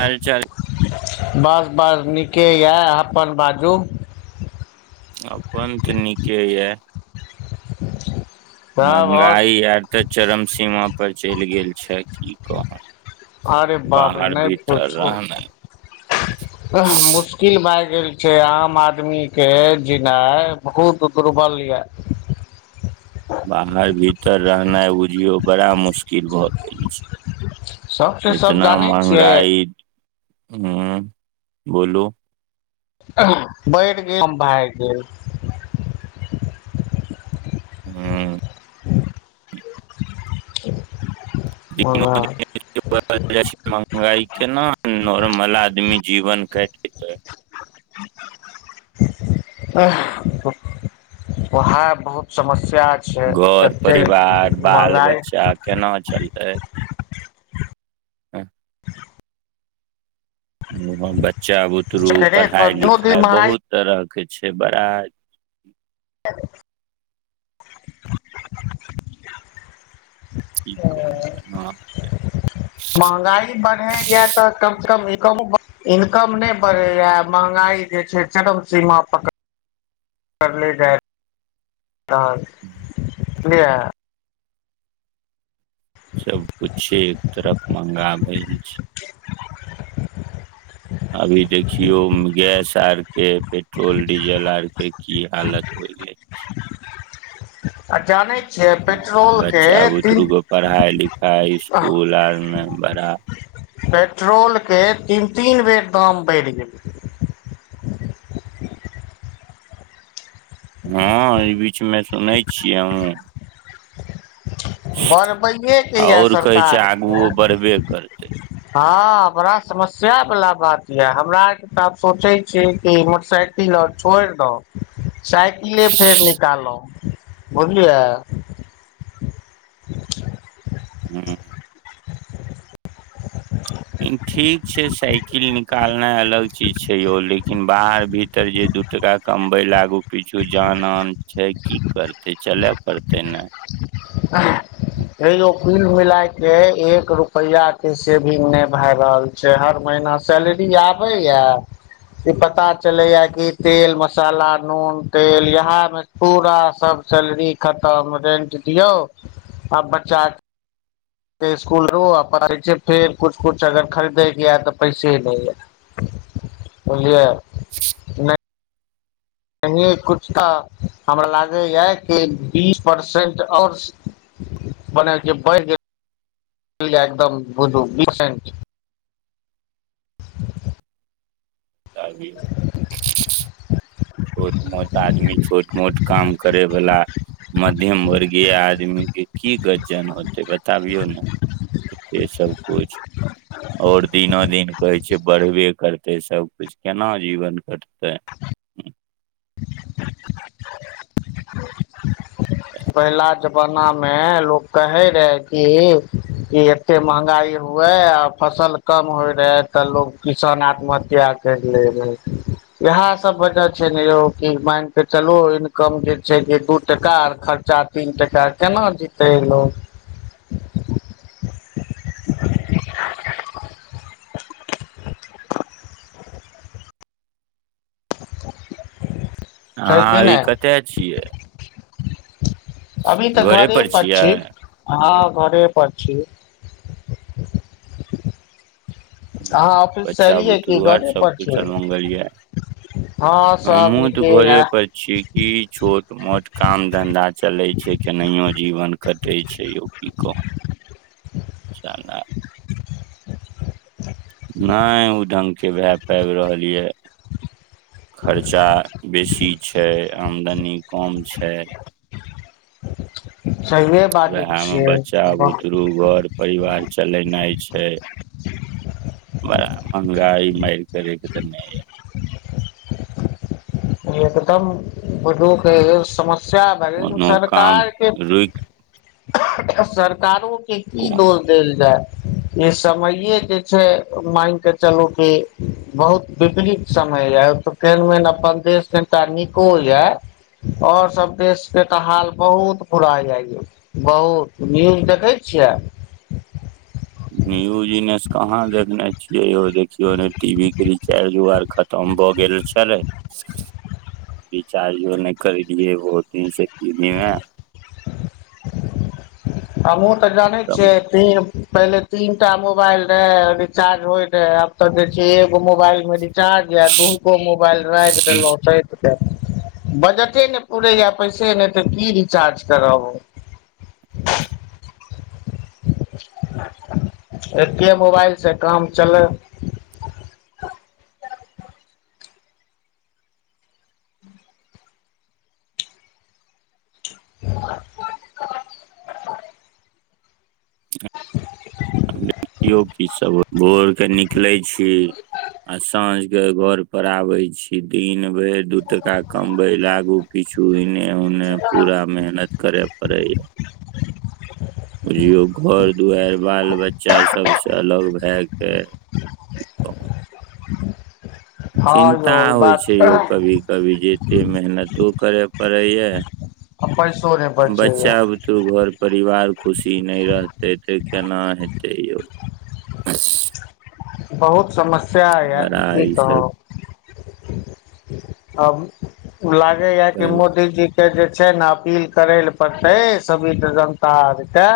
हाल चाल [unintelligible] नि के या अपन बाजु। अपन ते नीके या। सब आओर महंगाई आब ते चरम सीमा पर चैल गेल छैथ की कहु। आरे बाप रे ने पुछु रहनाइ मुश्किल भाय गेल छै आम आदमी के जीनाय बहुत दुर्बल या। बाहर भी तर रहनाय बुझियौ बड़ा मुश्किल भऽ गेल छै। सब से सब जानै छियै। ह्म्म बोलु। अह बैढ गेल, [unintelligible] भाग गेल। ह्म्म। [unintelligible] दिनो दिन महंगाई [unintelligible] केना नॉर्मल आदमी जीवन काटतै। अह उहाए बहुत समस घर, परिवार, बाल महगाई बच्चा केना चलतै। एं। वहां बच्चा, बुतरु पढ़ाय, दिनो दिन लिखाय महगाई बहुत तरह के छै बड़ाए [unintelligible] [unintelligible] त महंगाई बढ़े या तऽ कम से कम ए कम इनकम ने बढ़ै या महंगाई जे छै चरम सीमा पकड़ले जाय रहल छै। [unintelligible] सबकुछ एक तरफ मंगा भै [unintelligible] अभी देख छियौ गैस आरके पेट्रोल डीजेल आरके की हालत हो गेल छै। ह आ जानै छिय पेट्रोल के बच्चा बुतरू के पढ़ाइ लिखाइ इसकुल आर मे बड़ा पेट्रोल के तीन तीन बेर दाम बढ़ि गेलै। हँ ई भी। किछमे सुनैत छिय हमहूँ। बढ़बैए के यए आओर कहै छै सरकार के आगुओ बढ़बे करबै। हँ बड़ा समस्या बला बात यऽ हमरा आरके तऽ आब सोचै छ कि मोटरसाइकिल आओर छोईड़ दऊ। साइकिले फेर निकालहुं। बुझलियै। [unintelligible] हँ हन। ठीक छै साइकिल निकाल। नाय अलग चीज छै यौ। िन बाहर भी तर जे दू टका कम। बैल आगू पिछु जान आन छै की करतै चले पड़तै ने। आह। हेलो। कुल मिलाय के एक रुपया के सेविंग नै भै रहल छै हर महीना सैलरी आबे य ई पता चले या कि तेल मसाला नून तेल यहा मे पूरा सब सैलरी खतम रेंट। दियौ आब बच्चाक। इसकुल रहू आ पै छै फेर किछु किछु अगर खरीदयके यए तऽ पैसे ही नहि यए बुझलियै नहि। नहीए कुछ तऽ हमरा लागैए कि बीस परसेन्ट आओर मने जे बढ़ जेते। [unintelligible] एकदम बुझू। [unintelligible] [unintelligible] [unintelligible] मोट आदमी छोट मोट काम करे वला मध्यम वर्गीय आदमी के की गजन होते बताबियौ ने से सब। कुछ और दिनो दिन। कहै छै बढ़बे करतै सबकुछ केना जीवन कटतै। [unintelligible] [unintelligible] मे लोग कहे रहे की ई एते महगाई हुए आ फसल कम होय रहे तऽ लोग किसान आत्महत्या कर लै रहे इहा सब वजह छै ने यौ कि मायन क चलु इनकम जे छै दू टका और खच चा तीन टका केना जीतै लोग। [unintelligible] हँ छै कि आरि नहि कत्तऽ छियै अभी तऽ घरे पर पड़ छियै छी घरे पर छी अहाँ ऑफिस से बच्चा एलियै कि बुतरु आर घरे सब पर छी कुशलमंगल यऽ हँ सब हमहहुँ तऽ नीके घरे य पर छीय की छोट मोट काम धन्धा चलै छै केनेहयौ जीवन कटै छै यौ की कहू च नहि ओ ढंगगके भए पाबि रहल यऽ खर्चा बेसी छै आमदनी की कम छै सहिए बाजै उएहमे बच्चा छियै वाह बुतरू घर परिवार चलेनाइ छै बड़ा महँगाइ मारि कऽ राखि देने यए एकदम बदूक है य समस सएह भ कोनो काम सरकार के रुकि सरकार ओ के की दोष देल जाय ई समैये जे छै मानिकऽ चलू कि बहुत विपरीत समय यऽ त केहन मेन अपन देश कनि नीको यऽ आओर सभ देशके तऽ हाल बहुत पुरा जाइ बहुत न्यूज देखै छियै न्यूज इनेस कहाँ देखने छियै यौ देखियौ ने टीवी के रिचार्ज ओ आर खतम भऽ गेल छलै रिचार्जो नहि करेलियै बहुत दिनसँ टीवी मे हमहू तऽ जानै छै तब ती पहिले तीनटा मोबाइल रहे रिचार्ज होय रहे आब तऽ देखिये एगो मोबाइल में चार्ज य दुूनुको मोबाइल राखि देलों छै बजटे नहि पूुरैए पैसे नहि तऽ की रिचार्ज करब। एक्के मोबाइलसँ काम चलय। [unintelligible] [unintelligible] कियो की सब भोर के निकले छै। क आ साँझ घर पर आबे छी दिन भेल दू टका कम भेलै आगू किछु ज उने पूरा मेहनत करे पड़ै य [unintelligible] बुझियौ घर दुआरि बाल बच्चा सभसँ अलग भए कऽ की कहब। हँ चिन्ता यौ ई होइ छै बात यो आ कभी- कभी जेत मेहनतो करै। पढैयै। पैसो नहि आ बच्चा बचैया बुतू घर परिवार खुशी नहि रहतै तऽ केना हेतै यौ। अच्छ बहुत समस साएह या की ई सब कहब अब। लागे या की कर मोदीजी के जे छै ने अपील करैलए पड़तै सभी तऽ जनता आरके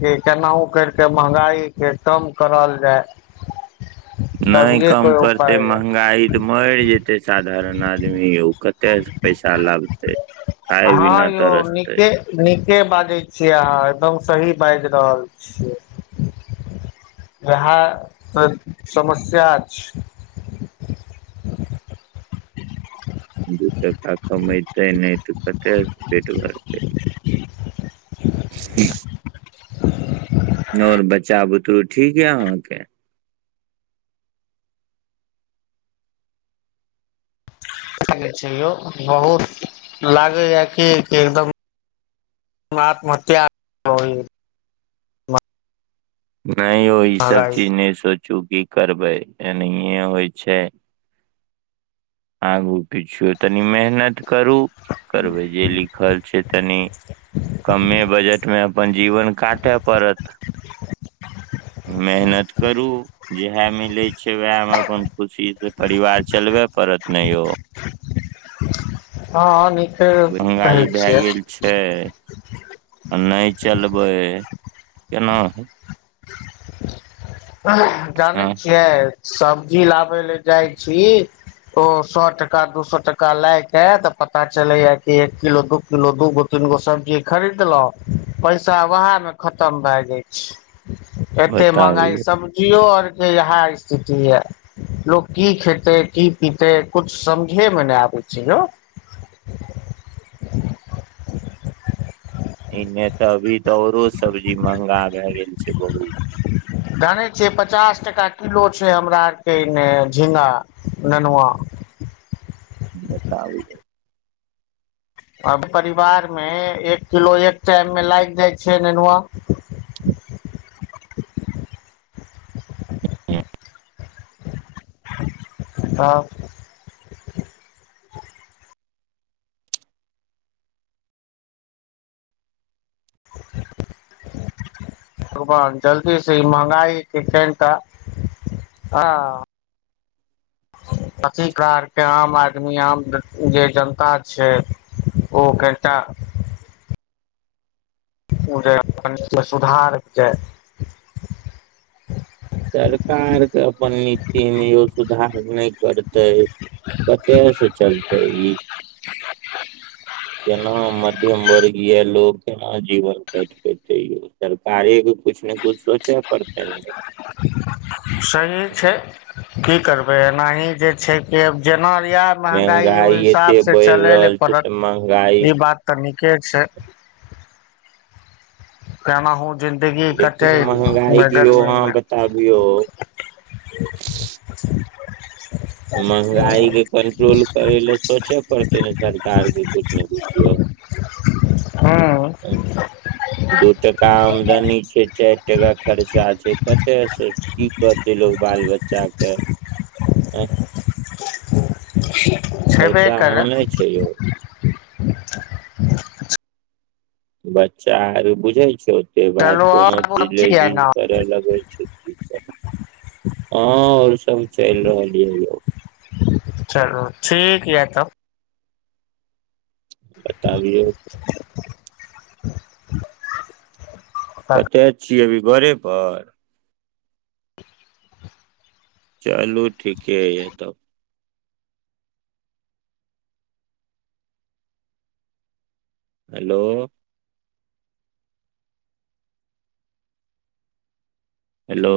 कि केनाहु केरके महंगाई के कम करल जाय। ने तभिये कम कोइ करते उपाय य महंगाई ते मैर जेतै सा धारण आदमी यौ। कते से पैसा लाबते खाय हाँ बिना यौ तरसते नीके नीके बाजै छियै अहाँ एकदम सही बाज रहल छिये, उहाए ते समस्या छै। दू टका कमे ते ने ते कता से पेट भरते। और बच्चा बुतरू ठीक या अहाँ के। ठीके छै यौ बहुत लागै या कि एकदम आत्महत्या [unintelligible] ने यौ ई सब महगाई चीज ने सो चु की करबै एनैये होय छै। आगु पिछुए तनी मेहनत करू करबै जे लिखल छै तनि कमे बजट मे अपन जीवन काटे पड़त, मेहनत करू जेहा मिलै छै, उहाए मे अपन खुशी से परिवार चलबै नै यौ। हाँ नि महंगाई भाए गेल छै आ नै चलबै केना हय। जानै छियै। सब्जी ला बै ले जाय छी। ओ सौ टका दूसौ टका लए के तऽ पता चलै या कि एक किलो, दू किलो दूगो, तीनगो सब्जी खरीदलौ पैसा उहाए मे खतम भाय जाय छै। एते बताबु महंगाई यौ [unintelligible] यौ आर के इहा स्थिति या, लोक की खैएते, की पीते कुछ समझे मे ने आबे छै यौ। इन्ने तऽ अभी तऽ औरो सब्जी महंगा भाए गेल छै बहुत। जानै छियै पचास टका किलो छै हमरा आर के इन्ने झींगा, ननुआ। बताबियौ। अ परिवार मे एक किलो एक टाइम मे लाग जाय छै नेनुआ तब। भगवान जल्दी से ई महँगाई के कनटा हाँ अथी कार फेर आम आदमी आम जे जनता छै ओ कनटा ओ जेय अपनसँ सुधार जय सरकार के अपन नीति मे यौ सुधार नहि करतै कतय से चलतै ई, केना मध्यम वर्ग या लोग केना जीवन काटि पयतै यौ सरकारे कुछ ने कुछ सोचे पड़ते न। सही छै। की करबै, एनाही जे छै किब जेना दिया महंगाई ओ एते हिसाब से बढ़ि चलै ल रहल छै पड़त तऽ महंगाई ई बात त न के छै कना हु जिन्दगी कटे लेकिन महंगाई मे के यौ गर्मी अहाँ मे बताबियौ महंगाई के कंट्रोल करै लए सोचे पड़तै ने सरकार के किछ ने किछ। हूँ ह। दू टाका आमदनी छै चारि टाका खर्चा छै, कतयसँ की कहतै लोक बाल बच्चा के ओ [unintelligible] खर्चा करै मानै छैयौ बच्चा बुझाय छ के बात चलू कोनो आओर सब चीजवे ठीक यऽ जिद ने करे लगे छै, हँ र सब चलि रहल ययौ। चलू ठीक य तब। बताबियौ [unintelligible] कते की अभी घरे पर चलू ठीके यै तब। हेलो। हेलो।